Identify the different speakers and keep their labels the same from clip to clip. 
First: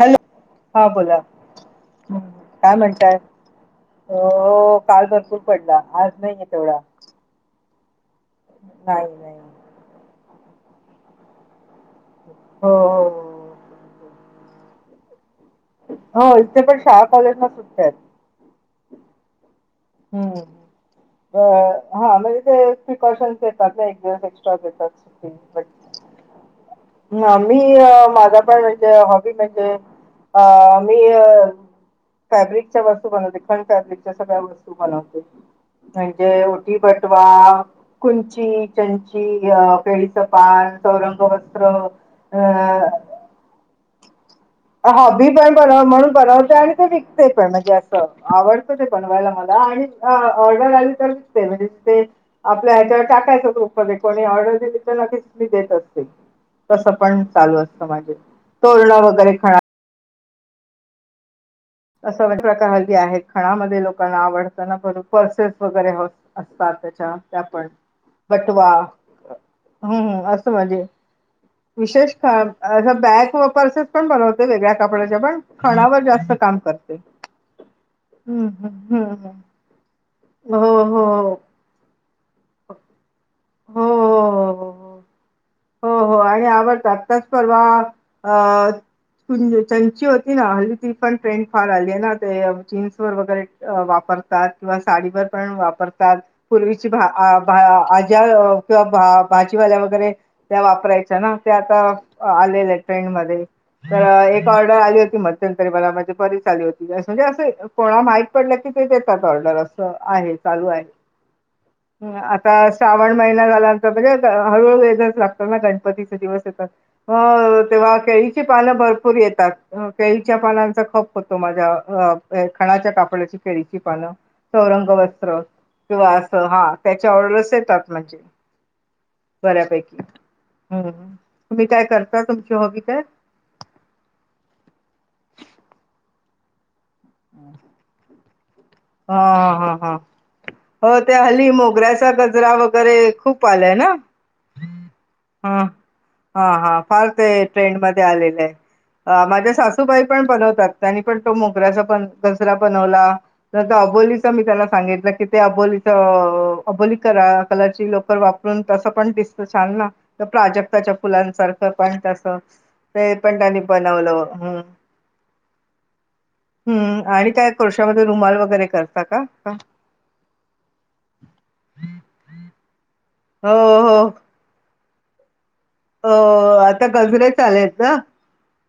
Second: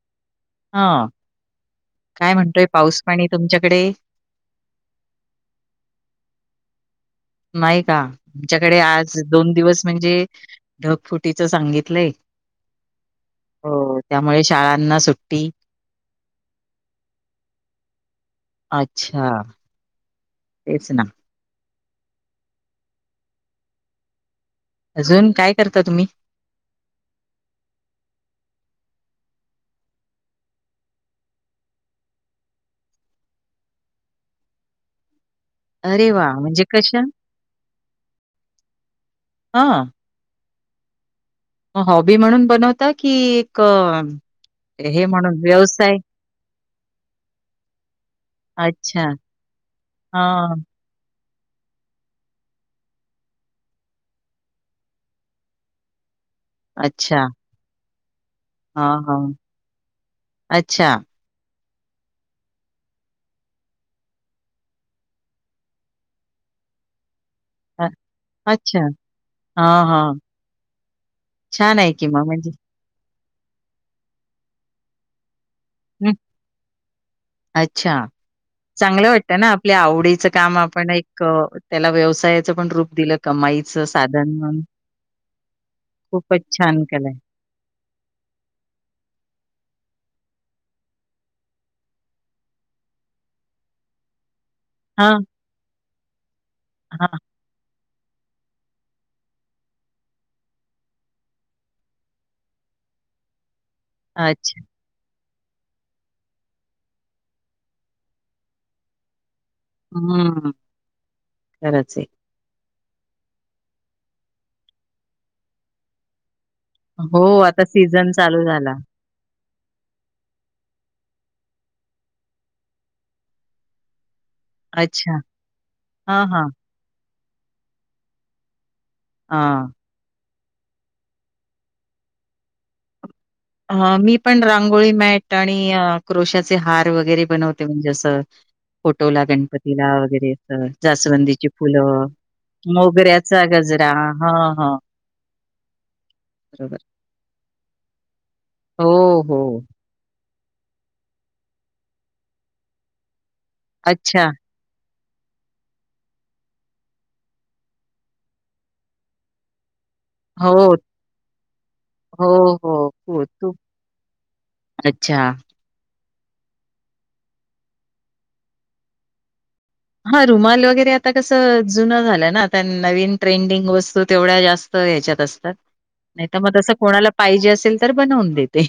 Speaker 1: Hello हा
Speaker 2: हां,
Speaker 1: बोला ह
Speaker 2: म्हणतोय
Speaker 1: काय म्हणताय
Speaker 2: पाऊस-पाणी तुमच्याकडे?
Speaker 1: हो काल भरपूर पडला आज नाहीये तेवढा
Speaker 2: नाही का आुमच्याकडे
Speaker 1: नाही
Speaker 2: आज
Speaker 1: नाही
Speaker 2: दोन दिवस म्हणजे ढगफुटीच सांगितलं
Speaker 1: हो हो
Speaker 2: हो त्यामुळे शाळांना सु
Speaker 1: हो इथे पण शाळा कॉलेजला सुट्टी आहेत.
Speaker 2: अच्छा, तेच ना.
Speaker 1: ह्म हा म्हणजे ते प्रिकॉशन्स येतात दिव.
Speaker 2: अजून काय करता तुम्ही?
Speaker 1: मी माझा पण हॉबी म्हणजे अ मी फॅब्रिकच्या वस्तू बनवते खंड फॅब्रिकच्या सगळ्या वस्तू बनवते.
Speaker 2: अरे वाह!
Speaker 1: म्हणजे उटी
Speaker 2: कशा?
Speaker 1: पटवा कुंची चंची अ
Speaker 2: हां,
Speaker 1: पेळीसपान
Speaker 2: हॉबी म्हणून बनवता की एक हे
Speaker 1: हॉबी
Speaker 2: म्हणून
Speaker 1: पण बन
Speaker 2: व्यवसाय?
Speaker 1: म्हणून बनवते आणि ते विकते पण म्हणजे असं आवडतं ते
Speaker 2: अच्छा.
Speaker 1: बनवायला मला आणि
Speaker 2: हां,
Speaker 1: ऑर्डर आली तर म्हणजे ते आपल्या ह्याच्यावर टाकायचंूपमध्ये कोणी ऑर्डर दिली तर नक्कीच मी देत असते तसं
Speaker 2: अच्छा.
Speaker 1: पण चालू असतं माझे तोरण
Speaker 2: हां, हां.
Speaker 1: वगैरे खणा
Speaker 2: अच्छा
Speaker 1: असा प्रकारली आहे खणामध्ये लोकांना आवडताना पर्सेस वगैरे असतात त्या आपण
Speaker 2: अ,
Speaker 1: बटवा
Speaker 2: अच्छा. हां, हां.
Speaker 1: हम् असं म्हणजे
Speaker 2: छान आहे की
Speaker 1: विशेष
Speaker 2: मग
Speaker 1: का
Speaker 2: म्हणजे.
Speaker 1: असं बॅग पर्सेस पण बनवते वेगळ्या कपड्याच्या पण खणावर
Speaker 2: हं,
Speaker 1: जास्त काम करते.
Speaker 2: अच्छा
Speaker 1: हं, हं,
Speaker 2: चांगलं
Speaker 1: हं,
Speaker 2: वाटत
Speaker 1: हं.
Speaker 2: ना आपल्या आवडीच काम
Speaker 1: हो, हो,
Speaker 2: आपण एक
Speaker 1: हो.
Speaker 2: त्याला व्यवसायाच पण
Speaker 1: हो,
Speaker 2: रूप दिलं. कमाईचं
Speaker 1: हो,
Speaker 2: साधन
Speaker 1: हो, हो, हो. हो हो
Speaker 2: खूपच
Speaker 1: आणि
Speaker 2: छान
Speaker 1: आवडतात
Speaker 2: केलंय.
Speaker 1: तच परवा अ चंची हल्ली तिफ ट्रेंड फार आली आहे ना तेचीन्स वर वगैरे वापर
Speaker 2: हां,
Speaker 1: साडीर पण वापरतात प किंवा
Speaker 2: हां.
Speaker 1: भाजीवाल्या वगैरे त्या वापरायच्या ना ते आता आलेल्या ट्रेंड मध्ये तर एक
Speaker 2: अच्छा.
Speaker 1: ऑर्डर आली होती मग री माझे बरी चाली होती म्हणजे असं कोणाला माहीत पडलं की ते देतात. ड आहे
Speaker 2: हम्म.
Speaker 1: चालू आहे
Speaker 2: खरंच आहे.
Speaker 1: आ श्रावण महिना झाल्यानंतर म्हणजे हळूहळूच लागतात ना गणपती दिवसेत. हो
Speaker 2: आता
Speaker 1: तेव्हा
Speaker 2: सीझन चालू
Speaker 1: केळीची पानं
Speaker 2: झाला.
Speaker 1: भरपूर येतात. केळीच्या पानांचा खप होतो माझ्या खणाच्या कापडची केळीची पानं सौरंग
Speaker 2: अच्छा.
Speaker 1: वस्त्र किंवा
Speaker 2: हां,
Speaker 1: असं
Speaker 2: हां.
Speaker 1: हा त्याच्या ऑर्डरच येतात म्हणजे
Speaker 2: हां.
Speaker 1: बऱ्यापैकी हम्म तुम्ही काय करता तुमची हॉबी काय?
Speaker 2: अ मी पण रांगोळी मॅट आणि क्रोशाचे हार वरे बन म्हणजे
Speaker 1: हा
Speaker 2: फोटोला
Speaker 1: हा
Speaker 2: गणपतीला
Speaker 1: हा
Speaker 2: वगैरे
Speaker 1: हो त्या
Speaker 2: जासवंदीची
Speaker 1: हल्ली
Speaker 2: फुलं
Speaker 1: मोगऱ्याचा गजरा वगैरे
Speaker 2: मोगऱ्याच गज जरा हा हा.
Speaker 1: हम् हा हा फार ते ट्रेंड मध्ये आले.
Speaker 2: हो,
Speaker 1: माझ्या
Speaker 2: हो.
Speaker 1: सासूबाई पण बनतात पण तो बनवला न अबोली
Speaker 2: अच्छा.
Speaker 1: मी त्याला सांगित. कि ते अबोलीच अबोली करा कलरची लोकर वापरून तसं पण दिसतं छान ना.
Speaker 2: हो,
Speaker 1: प्राजक्ताच्या फुलांसारखं पण तसं.
Speaker 2: हो, हो.
Speaker 1: ते पण त्यांनी प नवलं हम्.
Speaker 2: ह.
Speaker 1: हम्म आणि काय कोृशामध्ये रुमाल वगैरे करताात का?
Speaker 2: हा रुमाल वगैरे आता कस जुन झालं ना नवीन
Speaker 1: हो
Speaker 2: ट्रेंडिंग
Speaker 1: हो
Speaker 2: वस्तू तेवढ्या जास्त याच्यात असतात
Speaker 1: हो
Speaker 2: नाही तर मग
Speaker 1: अ,
Speaker 2: तसं
Speaker 1: आता
Speaker 2: कोणाला
Speaker 1: गजरे
Speaker 2: पाहिजे
Speaker 1: चालेत
Speaker 2: असेल तर
Speaker 1: ना.
Speaker 2: बनवून देते.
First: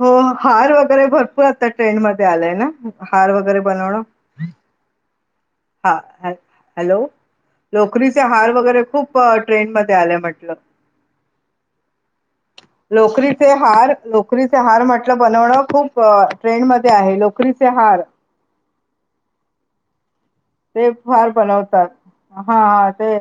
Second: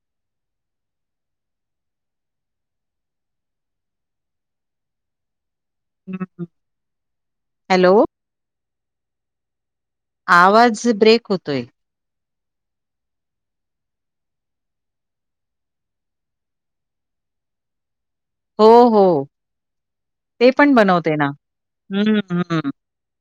Speaker 1: हो हार वगैरे भरपूर आता ट्रेंड मध्ये आलाय ना हार वगैरे बनवण. ह हा
Speaker 2: हं.
Speaker 1: हॅलो
Speaker 2: हॅलो,
Speaker 1: लोकरीचे हार वगैरे खूप ट्रेंन म
Speaker 2: आवाज ब्रेक होतोय.
Speaker 1: लोकरीचे हार लोकरीचे हार म्हटलं बनवणं खूप ट्रेंड मध्ये आहे लोकरीचे हार.
Speaker 2: हो हो ते पण बनवते ना
Speaker 1: फार बनवतात
Speaker 2: हम्म्
Speaker 1: हा
Speaker 2: हम्म हम्म.
Speaker 1: हा ते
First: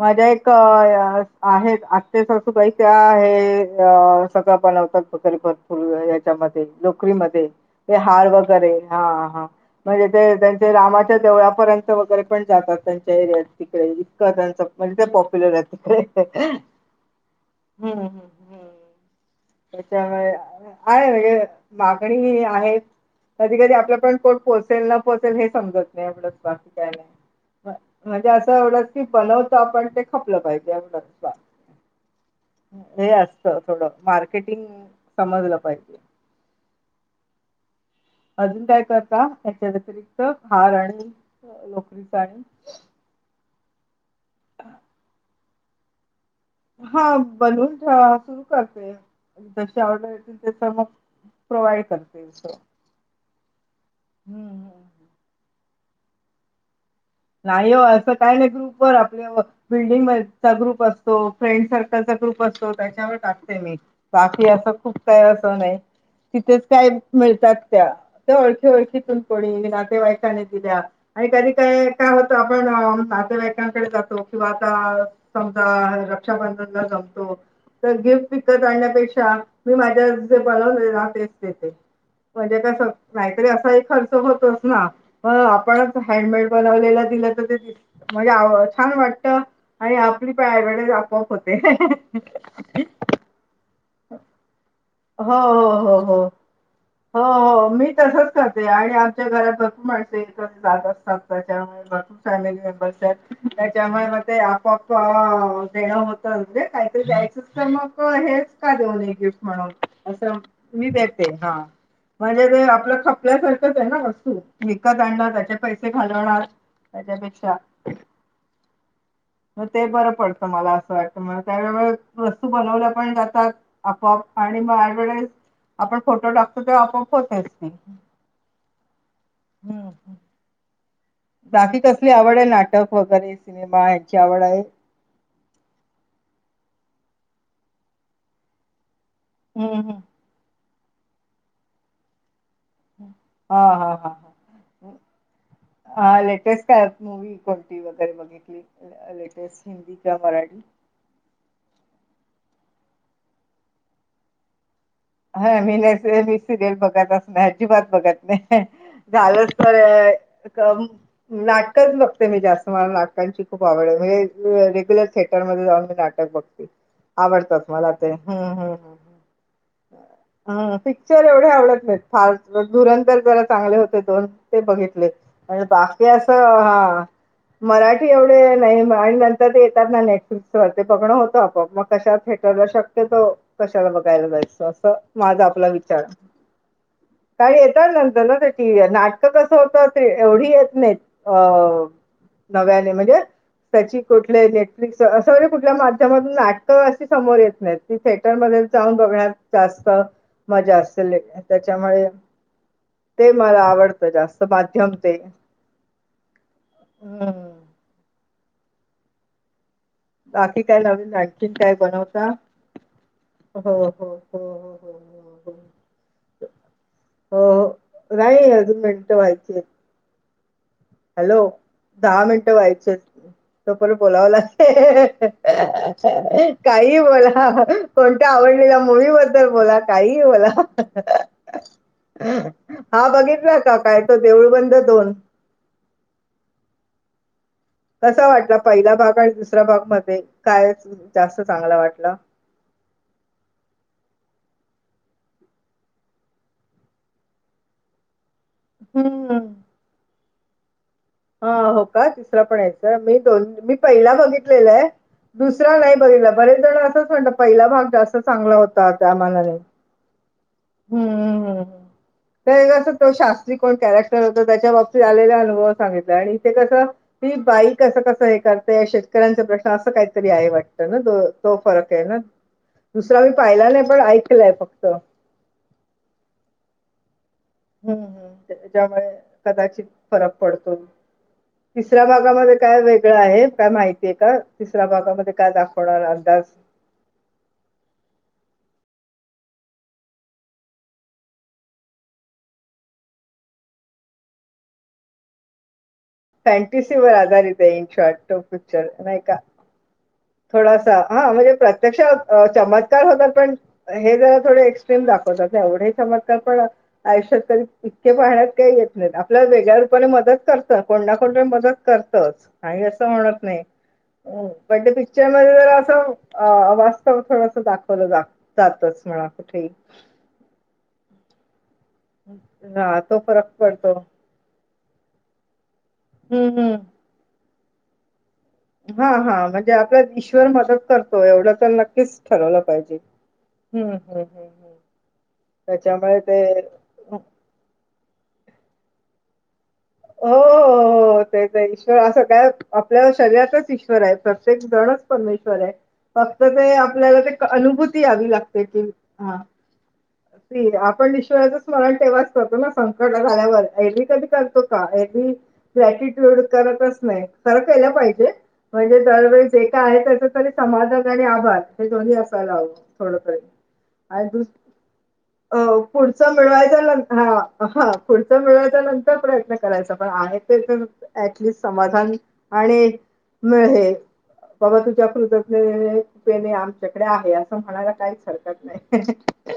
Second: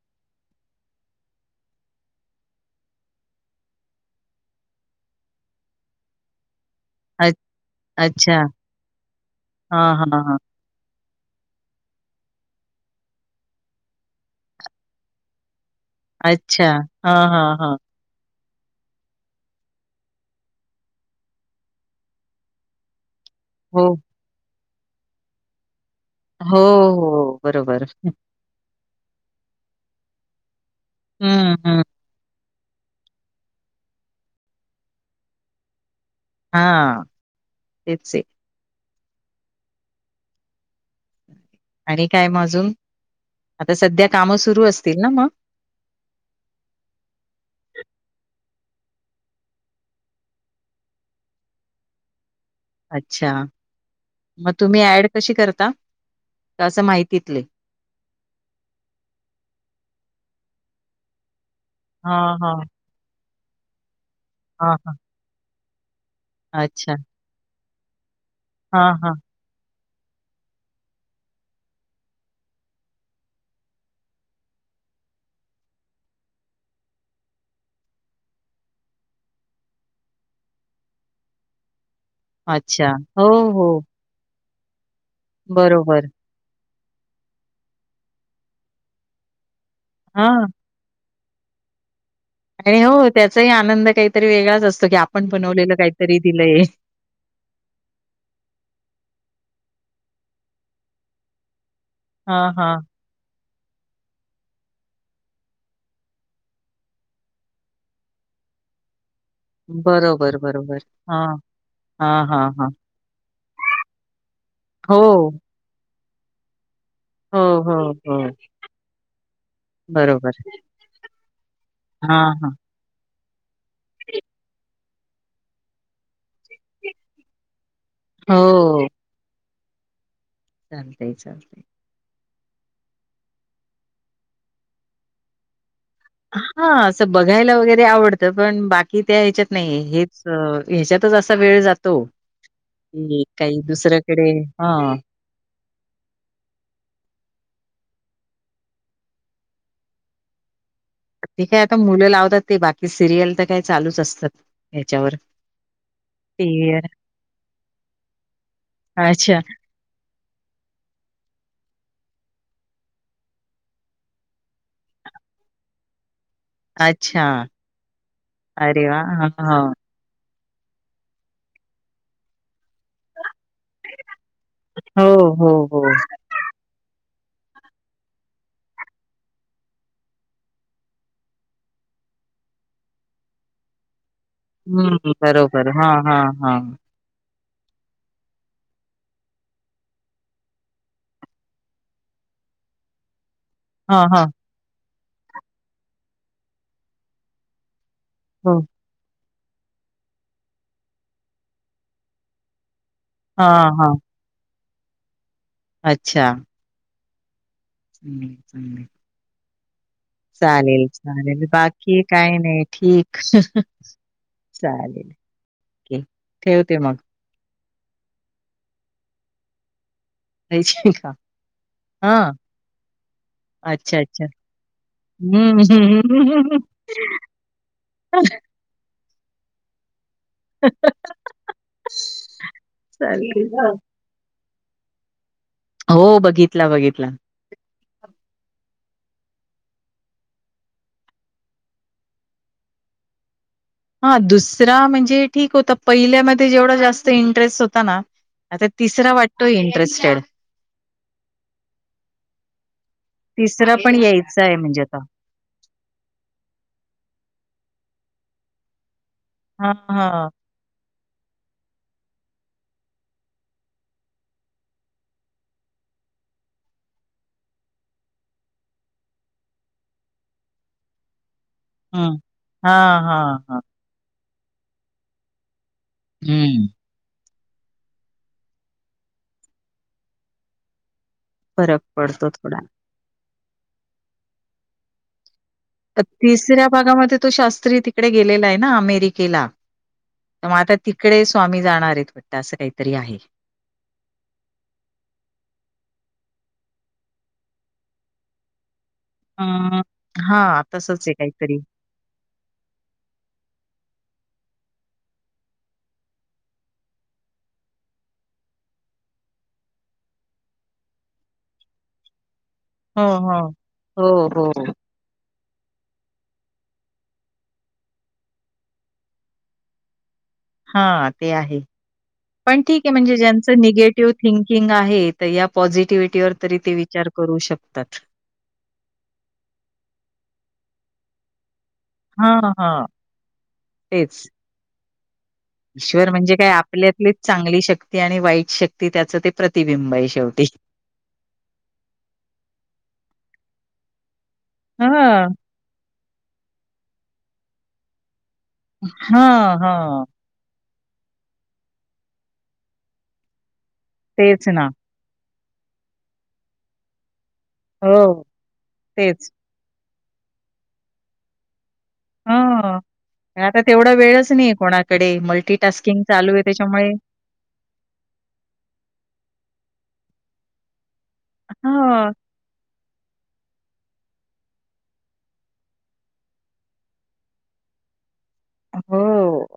Speaker 1: माझ्या एक आहेत आत्ते सासू बाई आहे अ सगळ बनवतात वस्तू याच्यामध्ये नोकरी म
Speaker 2: अ
Speaker 1: ते हार
Speaker 2: अच्छा.
Speaker 1: वगैरे हा ह
Speaker 2: हां,
Speaker 1: म्हणजे
Speaker 2: हां,
Speaker 1: ते
Speaker 2: हां.
Speaker 1: त्यांचे जवळापर्यंत वगैरे पण जातात त्यांच्या एरिया तिकडे इतकं त्यांच म्हणजे ते पॉप्युलर आहेत
Speaker 2: अच्छा. हां, हां, हां.
Speaker 1: हम्म हम्म ह त्याच्यामुळे आहे म्हणजे मागणी आहेत. कधी कधी
Speaker 2: हो,
Speaker 1: आपल्या पण कोण पोहोचेल न पोहचेल हे समजत.
Speaker 2: हो, हो. बरोबर.
Speaker 1: म्हणजे असं एवढ की बनवत आपण ते खपलं पाहिजे. बा
Speaker 2: हम्म हम्.
Speaker 1: हे असत थोडं मार्केटिंग समजलं पाहिजे.
Speaker 2: हा
Speaker 1: अजून काय करता याच्या व्यतिरिक्त हार आणि नोकरीचा
Speaker 2: काय
Speaker 1: आणि
Speaker 2: मग अजून? आता सध्या कामं सुरू असतील ना मग?
Speaker 1: हा बोलून ज ऑर्डर येतील तस मग प्रोवाइड करते. हम्म,
Speaker 2: अच्छा मग तुम्ही
Speaker 1: हम्म.
Speaker 2: ऍड कशी करता तसं माहिती.
Speaker 1: नाही हो असं काय नाही ग्रुप वर आपले बिल्डिंग मचा ग्रुप असतो. फ्रेंड सर्कलचा
Speaker 2: हा
Speaker 1: ग्रुप
Speaker 2: हा
Speaker 1: असतो त्याच्यावर टाकते मी बाकी असं
Speaker 2: हा हा
Speaker 1: खूप काही असं नाही. तिथेच काय
Speaker 2: अच्छा.
Speaker 1: मिळतात त्या त्या ओळखी
Speaker 2: हा हा.
Speaker 1: ओळखीतून कोणी ना ईनी दिल्या आणि कधी काय काय होत आपण नातेवाईकांकडे जातो किंवा आता समजा रक्षाबंधनला तो तर गिफ्ट विकत आणण्यापेक्षा मी माझ्या जे बनवले ना तेच देते म्हणजे कस
Speaker 2: अच्छा हो
Speaker 1: नाही तरी
Speaker 2: हो
Speaker 1: असा खर्च होतोच ना म आपण असं
Speaker 2: बरोबर
Speaker 1: हँडमेड बन वलेल दिल तर ते म्हणजे छान वाटत आणि
Speaker 2: हा
Speaker 1: आपलं [unintelligible] [inaudible] कोक होते
Speaker 2: आणि हो त्याचाही आनंद काहीतरी वेगळाच असतो की आपण
Speaker 1: हो
Speaker 2: बनवलेलं
Speaker 1: हो हो
Speaker 2: काहीतरी
Speaker 1: हो
Speaker 2: दिलंय
Speaker 1: हो हो मी तसच करते आणि आमच्या घरात भरपूर माणसे येत जात असतात त्याच्यामुळे
Speaker 2: हा
Speaker 1: फॅमिली
Speaker 2: हा.
Speaker 1: मेंबर्स आहेत त्याच्यामुळे मग ते आपआप देणं होतं म्हणजे काहीतरी द्यायचं तर मग हे. च का देऊन गिफ्ट म्हणून
Speaker 2: बरोबर
Speaker 1: असं
Speaker 2: बरोबर.
Speaker 1: मी देते हा.
Speaker 2: हा हा
Speaker 1: म्हणजे ते
Speaker 2: हा
Speaker 1: आपलं खपल्यासारखंच आहे ना वस्तू विकत
Speaker 2: हो
Speaker 1: आणणार त्याचे पैसे घालवणार.
Speaker 2: हो
Speaker 1: त्याच्यापेक्षा
Speaker 2: हो ह.
Speaker 1: मग ते बरं पडतं मला असं वाटत म त्यावे
Speaker 2: हा
Speaker 1: वस्तू
Speaker 2: हा.
Speaker 1: बनवल्या पण जात. आपोआप आणि मग डव्हटाज आपण फोटो टाकतो ते आपोआप होतच ते.
Speaker 2: हो.
Speaker 1: हम् ह
Speaker 2: चालतय चालतय.
Speaker 1: बाी कसली आवड आहे नाटक वगैरे सिनेमा यांची आवड आहे.
Speaker 2: हा असं बघायला वगैरे आवडतं पण बाकी त्या ह्याच्यात
Speaker 1: हम्म
Speaker 2: नाही
Speaker 1: हम्म.
Speaker 2: हेच. ह्याच्यातच असा वेळ जातो की काही दुसऱ्याकडे हा
Speaker 1: हा लेटेस्ट क मूवी कोतीव र बघितली लेटेस्ट हिंदी किवा मराठी.
Speaker 2: ते काय आता मुलं लावतात ते बाकी सिरियल तर काही चालूच असतात. ह्याच्यावर
Speaker 1: हा मी नाही मी सिरियल
Speaker 2: ते
Speaker 1: बघत अस नाही अजिबात बघत नाही.
Speaker 2: अच्छा
Speaker 1: झाालच तररे. नाटकच बघते मी जास्त मला नाटकांची खूप आवड म्हणजे रेग्युलर थिएटर जाऊन मी नाटक बघते
Speaker 2: अच्छा
Speaker 1: आवडतात मला ते
Speaker 2: अरे वा हा हा
Speaker 1: ह पिक्चर एवढे आवडत नाहीत फार धुर ज- चांगले होते दोन ते बघितले
Speaker 2: हो हो हो
Speaker 1: बाकीी अस हा- मराठी एवढे नाही आणि नंतर ते येतात ना नेटफ्लिक्स व ते बघण होत आप मग कशात. े श तो कशाला बघायला. अस
Speaker 2: हम्म
Speaker 1: माझा आपला
Speaker 2: बरोबर हा
Speaker 1: विचार.
Speaker 2: हा हा
Speaker 1: काण येतात नंतर ना त्याची नाटकं कसं होतं एवढी येत नाही अ. नव्याने म्हणजे.
Speaker 2: हा
Speaker 1: त्याची
Speaker 2: हा
Speaker 1: कुठले नेटफ्लिक्स असं वगैरे कुठल्या माध्यमातून नाटकं असे समोर येत नाहीत. ती
Speaker 2: हो
Speaker 1: थिएटरमध्येध्ये जाऊन बघण्यात. जास्त मजा असेल त्याच्यामुळे ते
Speaker 2: हा
Speaker 1: मला
Speaker 2: हा
Speaker 1: आवडतं जास्त माध्यम ते
Speaker 2: अच्छा!
Speaker 1: हम्.
Speaker 2: स सांले.
Speaker 1: बाकी काय लावली आणखीन काय
Speaker 2: बाकी
Speaker 1: बनवता
Speaker 2: काही नाही ठीक
Speaker 1: हो हो हो हो
Speaker 2: चालेल
Speaker 1: हो. [inaudible]
Speaker 2: ठेवते मग.
Speaker 1: रा अजून मनट वाच.
Speaker 2: द्यायची का
Speaker 1: हॅलो
Speaker 2: हा
Speaker 1: दहा मिनटं व्हायच. तो पण
Speaker 2: अच्छा अच्छा
Speaker 1: बोलावला
Speaker 2: हम्म हम्म
Speaker 1: काही बोला कोणता. आवडलेल्या मुूवीबद्दल बला काही म हा
Speaker 2: चालेल
Speaker 1: बघितला का काय त ब. दोन.
Speaker 2: हो बघितला बघितला.
Speaker 1: कसा वाटला पहिला भाग आणि दुसऱ्या भाग मध्ये काय जास्त चांगला वाटला.
Speaker 2: हां, दुसरा म्हणजे ठीक होता पहिल्यामध्ये जेवढा जास्त इंटरेस्ट होता ना. आता तिसरा
Speaker 1: हम्म
Speaker 2: वाटतोय इंटरेस्टेड.
Speaker 1: हा हो का तिसरं पण यायचं मी दोन मी
Speaker 2: तिसरा पण
Speaker 1: पहिला
Speaker 2: यायचा आहे म्हणजे
Speaker 1: बघितलेलंय
Speaker 2: आता.
Speaker 1: दुसरा नाही बघला बरेच जण असंच म्हणतात पहिला भाग जास्त चांगला होताात.
Speaker 2: हा हा.
Speaker 1: हम्मम हम्. तर कसं तो शास्त्री कोण कॅरेक्टर होत त्याच्या बाबतीत आलेला अनुभव सांगितला आणि इथे कसं ती. बाई कसं कसं हे करते शेतकऱ्यांचा प्रश्न असं काहीतरी आहे. वाटत ना तो तो फरक आहे ना
Speaker 2: हं. हां,
Speaker 1: दुसरा मी
Speaker 2: हां, हां.
Speaker 1: पाहिला नाही पण ऐकलंय फक्त
Speaker 2: हम्म.
Speaker 1: हम्म हम् ज्यामुळे कदाचित फरक पडतो.
Speaker 2: फरक
Speaker 1: तिसऱ्या
Speaker 2: पडतो
Speaker 1: भागामध्ये
Speaker 2: थोडा.
Speaker 1: काय वेगळं आहे. काय माहितीय का तिसऱ्या भागामध्ये काय दाखवणार अंदाज
Speaker 2: तिसऱ्या भागामध्ये तो शास्त्री तिकडे गेलेला आहे ना अमेरिकेला तर मग आता तिकडे स्वामी जाणार आहेत. वाटत असं काहीतरी आहे.
Speaker 1: ह. फॅनटसी वर आधारित आहे. इन शॉट पिक्चर नाही का
Speaker 2: अं, हां,
Speaker 1: थोडासा
Speaker 2: तसंच आहे
Speaker 1: हा म्हणजे
Speaker 2: काहीतरी.
Speaker 1: प्रत्यक्ष चमत्कार होतात. पण हे जरा थोडे एक्स्ट्रीम दाखवतात एवढे चमत्कार पण आयुष्यात तरी इतके पाहण्यात काही येत. आपल्याला वेगळ्या रूपाने मदत करत कोणणा कोण मदत करतच नाही
Speaker 2: हो,
Speaker 1: असं
Speaker 2: हो.
Speaker 1: म्हणतं नाही
Speaker 2: हो, हो.
Speaker 1: बडडे ज असं वास्तव थोडस दाखवलं जातच म्हणा कुठे
Speaker 2: हा ते आहे पण ठीक आहे
Speaker 1: हा
Speaker 2: म्हणजे
Speaker 1: तो फरक
Speaker 2: ज्यांचं
Speaker 1: पडतो
Speaker 2: निगेटिव्ह थिंकिंग आहे या पॉझिटिव्हटीवर त
Speaker 1: हम्म
Speaker 2: ते
Speaker 1: हम्म
Speaker 2: विचार करू शकतात
Speaker 1: हा हा म्हणजे आपल्या ईश्वर मदत करतो एवढं नक्कीच
Speaker 2: हां,
Speaker 1: ठरवलं
Speaker 2: हां.
Speaker 1: पाहिजे हम्म
Speaker 2: तेच.
Speaker 1: हम्म
Speaker 2: ईश्वर
Speaker 1: त्याच्यामुळे
Speaker 2: म्हणजे काय
Speaker 1: ते
Speaker 2: आपल्यातलीच चांगली शक्ती आणि वाईट शक्ती त्याच ते प्रत
Speaker 1: हो हो हो तेच ईश्वर असं काय आपल्या शरीरातच ईश्वर आहे प्रत एक गणच
Speaker 2: हां,
Speaker 1: परमेश्वर आहे फक्त ते आपल्याला ते अनुभूती यावी लागते की
Speaker 2: हा
Speaker 1: हां,
Speaker 2: हा.
Speaker 1: आपण ईश्वराचं स्मरण तेव्हाच करतो ना संकट झाल्यावर ऐरवी कधी कर
Speaker 2: तेच ना.
Speaker 1: का बी ग्रॅटिट्यूड करतच नाही. खरं केला
Speaker 2: हो,
Speaker 1: पाहिजे म्हणजे
Speaker 2: तेच.
Speaker 1: दरवेळीस जे काय आहे त्याच तरी समाधान आणि आभार हे दोन्ही असायला हवं
Speaker 2: हां.
Speaker 1: थोडक
Speaker 2: पण आता तेवढा वेळच
Speaker 1: आणि
Speaker 2: नाहीये कोणाकडे. मल्टीटास्किंग चालू
Speaker 1: पुढचं
Speaker 2: आहे त्याच्यामुळे
Speaker 1: मिळवायचं हा पुढचं मिळच्या नंतर प्रयत्न करा तसं पण आहे तर ऍटलिस्ट समाधान
Speaker 2: हां.
Speaker 1: आणि मोह बाबा तुझ्या कृतज्ञ कृपेने आमच्याकडे आहे असं म्हणायला काहीच हरकत
Speaker 2: हो
Speaker 1: नाही.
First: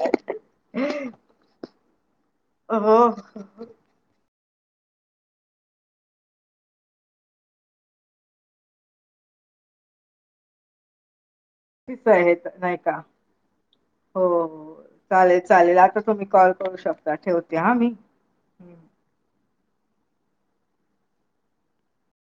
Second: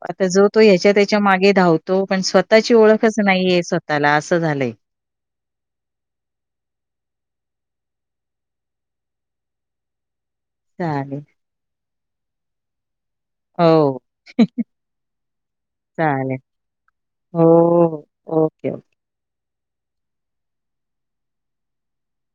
Speaker 2: आता जो तो ह्याच्या त्याच्या मागे धावतो पण स्वतः स्वतःची
Speaker 1: हो
Speaker 2: ओळखच नाहीये स्वतःला असं झालंय चालेल.
Speaker 1: आहेत नाही का?
Speaker 2: हो.
Speaker 1: चालेल चालेल आता तुम्ही
Speaker 2: चालेल.
Speaker 1: कॉल करू शकता ठेवते हा मी
Speaker 2: हो, ओके
Speaker 1: हम्म.
Speaker 2: ओके.